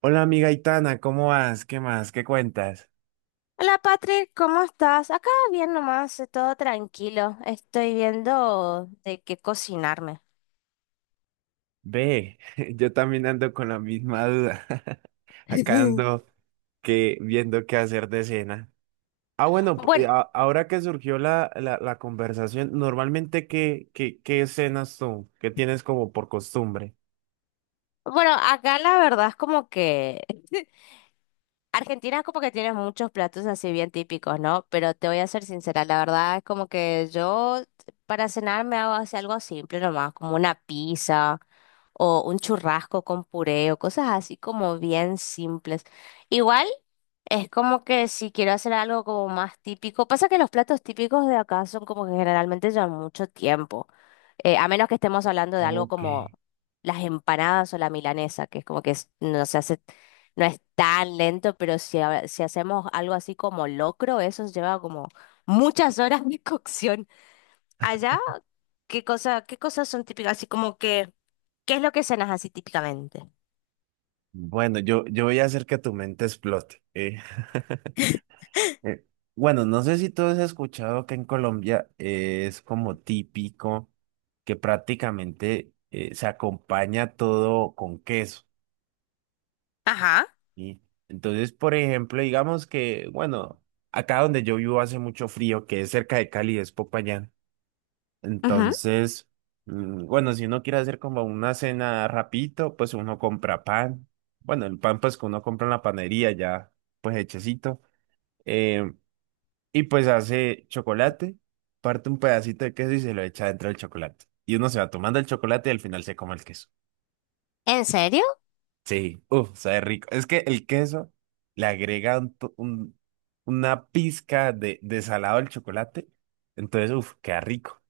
Hola amiga Itana, ¿cómo vas? ¿Qué más? ¿Qué cuentas? Hola Patrick, ¿cómo estás? Acá bien nomás, todo tranquilo. Estoy viendo de qué cocinarme. Ve, yo también ando con la misma duda. Acá ando que viendo qué hacer de cena. Ah, bueno, Bueno, ahora que surgió la conversación, normalmente ¿qué cenas tú? ¿Qué tienes como por costumbre? bueno, acá la verdad es como que Argentina como que tiene muchos platos así bien típicos, ¿no? Pero te voy a ser sincera, la verdad es como que yo para cenar me hago así algo simple nomás, como una pizza o un churrasco con puré o cosas así como bien simples. Igual es como que si quiero hacer algo como más típico, pasa que los platos típicos de acá son como que generalmente llevan mucho tiempo, a menos que estemos hablando de algo Ok. como las empanadas o la milanesa, que es como que no se hace, no es tan lento, pero si, si hacemos algo así como locro, eso lleva como muchas horas de cocción. Allá, ¿qué cosas son típicas? Así como que, ¿qué es lo que cenas así típicamente? Bueno, yo voy a hacer que tu mente explote. Eh, bueno, no sé si tú has escuchado que en Colombia es como típico que prácticamente se acompaña todo con queso, Ajá. ¿sí? Entonces, por ejemplo, digamos que, bueno, acá donde yo vivo hace mucho frío, que es cerca de Cali, es Popayán. Ujú. Entonces, bueno, si uno quiere hacer como una cena rapidito, pues uno compra pan. Bueno, el pan pues que uno compra en la panería ya, pues hechecito. Eh, Y pues hace chocolate, parte un pedacito de queso y se lo echa dentro del chocolate. Y uno se va tomando el chocolate y al final se come el queso. ¿En serio? Sí, uff, sabe rico. Es que el queso le agrega una pizca de salado al chocolate. Entonces, uff, queda rico.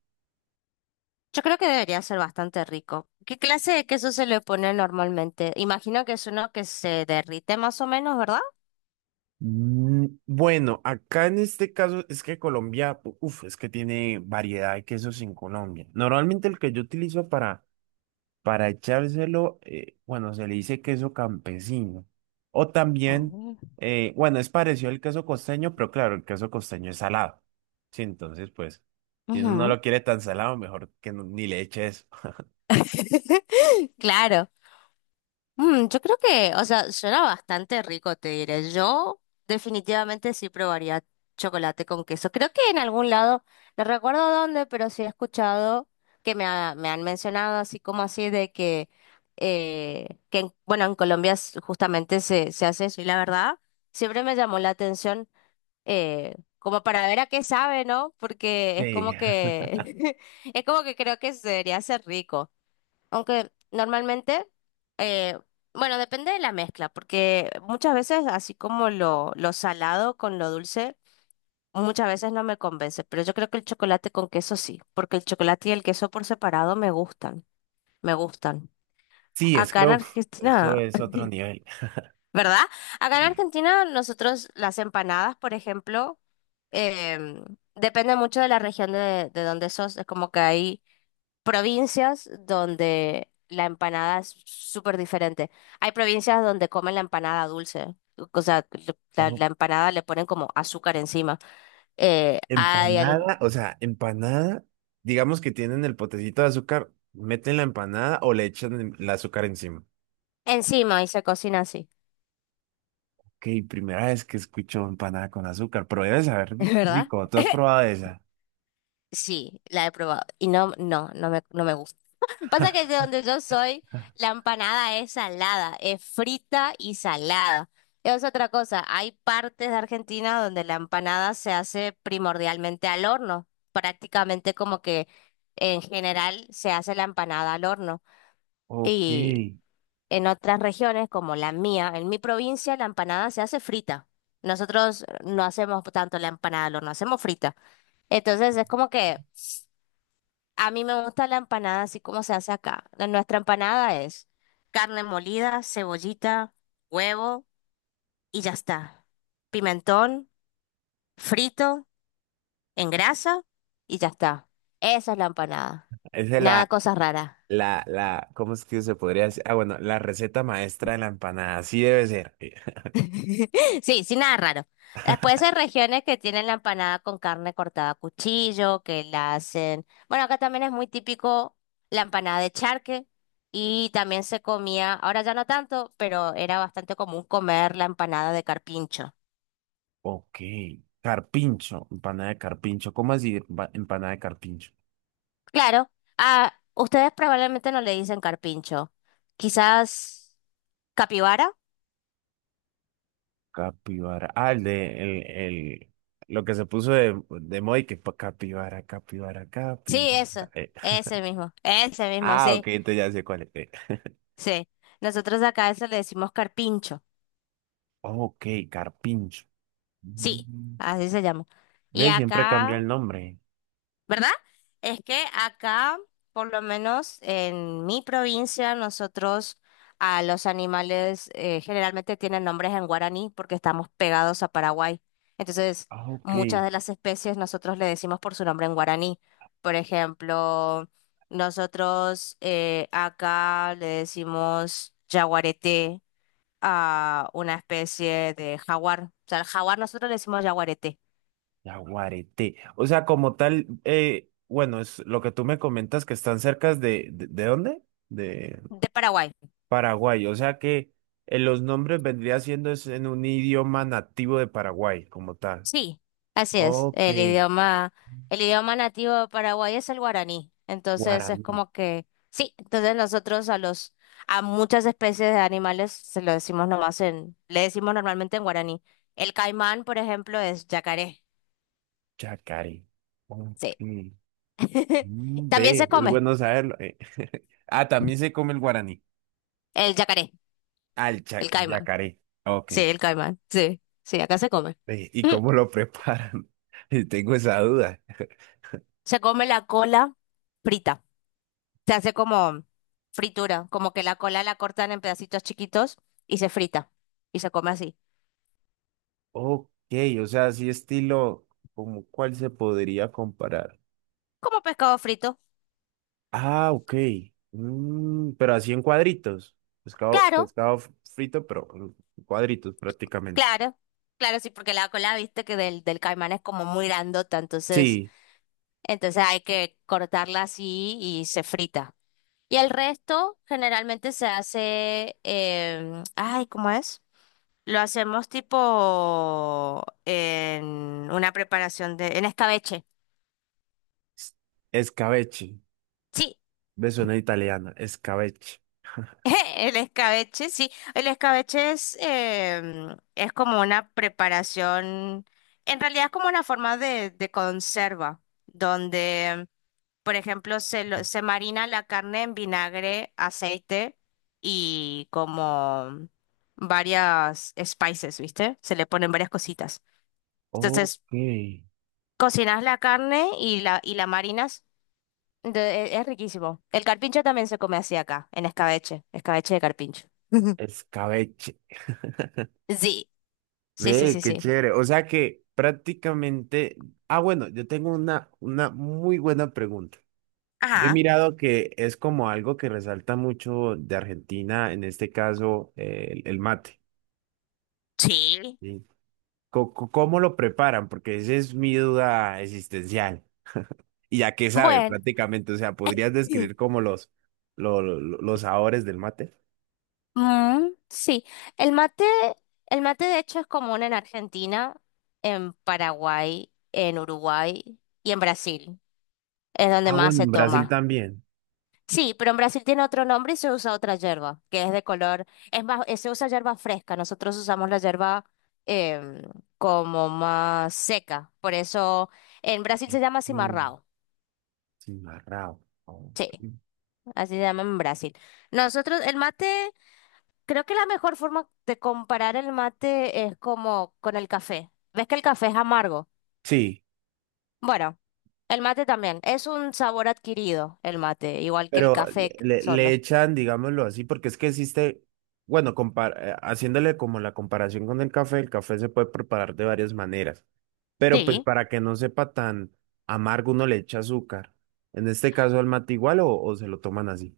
Yo creo que debería ser bastante rico. ¿Qué clase de queso se le pone normalmente? Imagino que es uno que se derrite más o menos, ¿verdad? Mm, bueno, acá en este caso es que Colombia, uff, es que tiene variedad de quesos en Colombia. Normalmente el que yo utilizo para echárselo, bueno, se le dice queso campesino. O también, Oh. Bueno, es parecido al queso costeño, pero claro, el queso costeño es salado. Sí, entonces, pues, si uno no Ujú. lo quiere tan salado, mejor que ni le eche eso. Claro. Mm, yo creo que, o sea, suena bastante rico, te diré. Yo definitivamente sí probaría chocolate con queso. Creo que en algún lado, no recuerdo dónde, pero sí he escuchado que me han mencionado así como así de que bueno, en Colombia justamente se hace eso y la verdad, siempre me llamó la atención. Como para ver a qué sabe, ¿no? Porque es Sí, como que, es como que creo que se debería ser rico. Aunque normalmente, eh, bueno, depende de la mezcla, porque muchas veces, así como lo salado con lo dulce, muchas veces no me convence, pero yo creo que el chocolate con queso sí, porque el chocolate y el queso por separado me gustan, me gustan. sí, es Acá que en uf, eso Argentina... es otro nivel. ¿verdad? Acá en Sí. Argentina nosotros las empanadas, por ejemplo, em, depende mucho de la región de donde sos. Es como que hay provincias donde la empanada es súper diferente. Hay provincias donde comen la empanada dulce. O sea, O la empanada le ponen como azúcar encima. Eh, hay al- empanada, o sea, empanada, digamos que tienen el potecito de azúcar, meten la empanada o le echan el azúcar encima. encima y se cocina así, Ok, primera vez que escucho empanada con azúcar, pero debe saber ¿verdad? rico. ¿Tú has probado esa? Sí, la he probado. Y no me, no me gusta. Pasa que de donde yo soy, la empanada es salada, es frita y salada. Es otra cosa, hay partes de Argentina donde la empanada se hace primordialmente al horno, prácticamente como que en general se hace la empanada al horno. Ok. Y en otras regiones como la mía, en mi provincia, la empanada se hace frita. Nosotros no hacemos tanto la empanada al horno, hacemos frita. Entonces es como que... A mí me gusta la empanada así como se hace acá. Nuestra empanada es carne molida, cebollita, huevo y ya está. Pimentón, frito, en grasa y ya está. Esa es la empanada. Esa es Nada la, cosas raras. la, la, ¿cómo es que se podría decir? Ah, bueno, la receta maestra de la empanada, así debe ser. Sí, sí, nada raro. Después hay regiones que tienen la empanada con carne cortada a cuchillo, que la hacen. Bueno, acá también es muy típico la empanada de charque y también se comía, ahora ya no tanto, pero era bastante común comer la empanada de carpincho. Ok. Carpincho, empanada de carpincho. ¿Cómo así empanada de carpincho? Claro, a ustedes probablemente no le dicen carpincho. Quizás capibara. Capibara. Ah, el de, lo que se puso de moda y que capibara, capibara, Sí, capibara. eso, ese mismo, Ah, sí, ok, entonces ya sé cuál es. Sí. Nosotros acá a eso le decimos carpincho. Ok, carpincho. Sí, Mm. así se llama. Y ¿Ves? Siempre cambia acá, el nombre. ¿verdad? Es que acá, por lo menos en mi provincia, nosotros a los animales generalmente tienen nombres en guaraní porque estamos pegados a Paraguay. Entonces, Ah, ok. muchas de las especies nosotros le decimos por su nombre en guaraní. Por ejemplo, nosotros acá le decimos yaguareté a una especie de jaguar. O sea, al jaguar nosotros le decimos yaguareté. Yaguareté. O sea, como tal, bueno, es lo que tú me comentas que están cerca ¿de dónde? De De Paraguay. Paraguay. O sea que los nombres vendría siendo es en un idioma nativo de Paraguay, como tal. Sí. Así es, Ok. El idioma nativo de Paraguay es el guaraní. Entonces es Guaraní, como que, sí, entonces nosotros a muchas especies de animales se lo decimos nomás en, le decimos normalmente en guaraní. El caimán, por ejemplo, es yacaré. chacaré. Ok. Sí. Mm, También ve, se es come bueno saberlo. Ah, también se come el guaraní. el yacaré, Al el caimán. yacaré. Ok. Sí, el caimán. Sí, sí, acá se come. Ve, ¿y Mm, cómo lo preparan? Tengo esa duda. se come la cola frita. Se hace como fritura, como que la cola la cortan en pedacitos chiquitos y se frita y se come así, Ok, o sea, así estilo, ¿como cuál se podría comparar? como pescado frito. Ah, ok. Mm, pero así en cuadritos. Pescado, Claro, frito, pero en cuadritos prácticamente. claro, claro, sí, porque la cola, viste que del caimán es como muy grandota, entonces, Sí, entonces hay que cortarla así y se frita. Y el resto generalmente se hace, em, ay, ¿cómo es? Lo hacemos tipo en una preparación de, en escabeche. s- escabeche. Sí, Me suena italiana, escabeche. el escabeche, sí. El escabeche es, es como una preparación, en realidad es como una forma de conserva, donde, por ejemplo, se marina la carne en vinagre, aceite y como varias spices, ¿viste? Se le ponen varias cositas. Entonces, Ok, cocinas la carne y y la marinas. Es riquísimo. El carpincho también se come así acá, en escabeche, escabeche de carpincho. escabeche. Sí, sí, sí, Ve, sí, qué sí. chévere. O sea que prácticamente. Ah, bueno, yo tengo una muy buena pregunta. Yo he Ajá, mirado que es como algo que resalta mucho de Argentina, en este caso, el mate. sí. ¿Sí? ¿Cómo lo preparan? Porque esa es mi duda existencial. Y ya que sabe, Bueno, prácticamente, o sea, ¿podrías sí. describir como los, los sabores del mate? Sí. El mate, el mate de hecho es común en Argentina, en Paraguay, en Uruguay y en Brasil. Es donde Ah, más bueno, se en Brasil toma. también. Sí, pero en Brasil tiene otro nombre y se usa otra yerba, que es de color, es más, se usa yerba fresca. Nosotros usamos la yerba em, como más seca. Por eso en Brasil se llama Mm, cimarrão. cimarrao. Sí, Ok. así se llama en Brasil. Nosotros, el mate. Creo que la mejor forma de comparar el mate es como con el café. ¿Ves que el café es amargo? Sí, Bueno, el mate también. Es un sabor adquirido, el mate, igual que el pero café le solo. echan, digámoslo así, porque es que existe, bueno, haciéndole como la comparación con el café se puede preparar de varias maneras, pero pues Sí. para que no sepa tan amargo uno le echa azúcar. En este caso al mate igual o se lo toman así.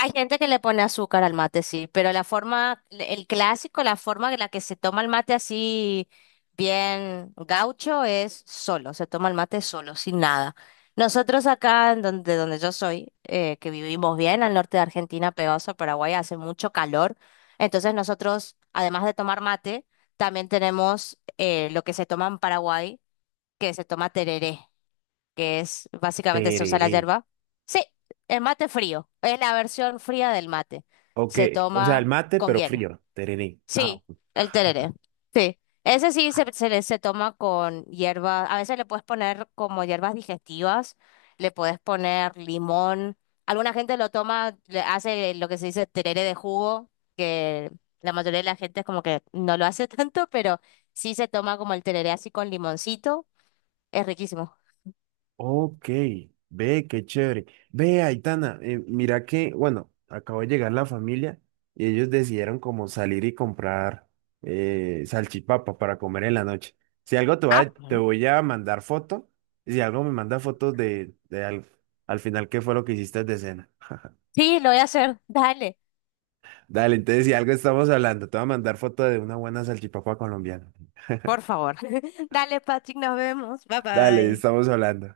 Hay gente que le pone azúcar al mate, sí, pero la forma, el clásico, la forma en la que se toma el mate así bien gaucho es solo, se toma el mate solo, sin nada. Nosotros acá, en donde, donde yo soy, que vivimos bien al norte de Argentina, pegados a Paraguay, hace mucho calor, entonces nosotros, además de tomar mate, también tenemos lo que se toma en Paraguay, que se toma tereré, que es básicamente se usa la Tereré. yerba. Sí, el mate frío, es la versión fría del mate. O que, Se o sea, el toma mate con pero hielo. frío. Tereré. Ah, Sí, el tereré. Sí, ese sí se toma con hierba. A veces le puedes poner como hierbas digestivas, le puedes poner limón. Alguna gente lo toma, le hace lo que se dice tereré de jugo, que la mayoría de la gente es como que no lo hace tanto, pero sí se toma como el tereré así con limoncito. Es riquísimo. ok, ve, qué chévere. Ve, Aitana, mira que, bueno, acabo de llegar la familia y ellos decidieron como salir y comprar salchipapa para comer en la noche. Si algo Ah, te voy a mandar foto, y si algo me manda fotos de, al final qué fue lo que hiciste de cena. sí, lo voy a hacer. Dale, Dale, entonces si algo estamos hablando, te voy a mandar foto de una buena salchipapa colombiana. por favor. Dale, Patrick, nos vemos. Bye Dale, bye. estamos hablando.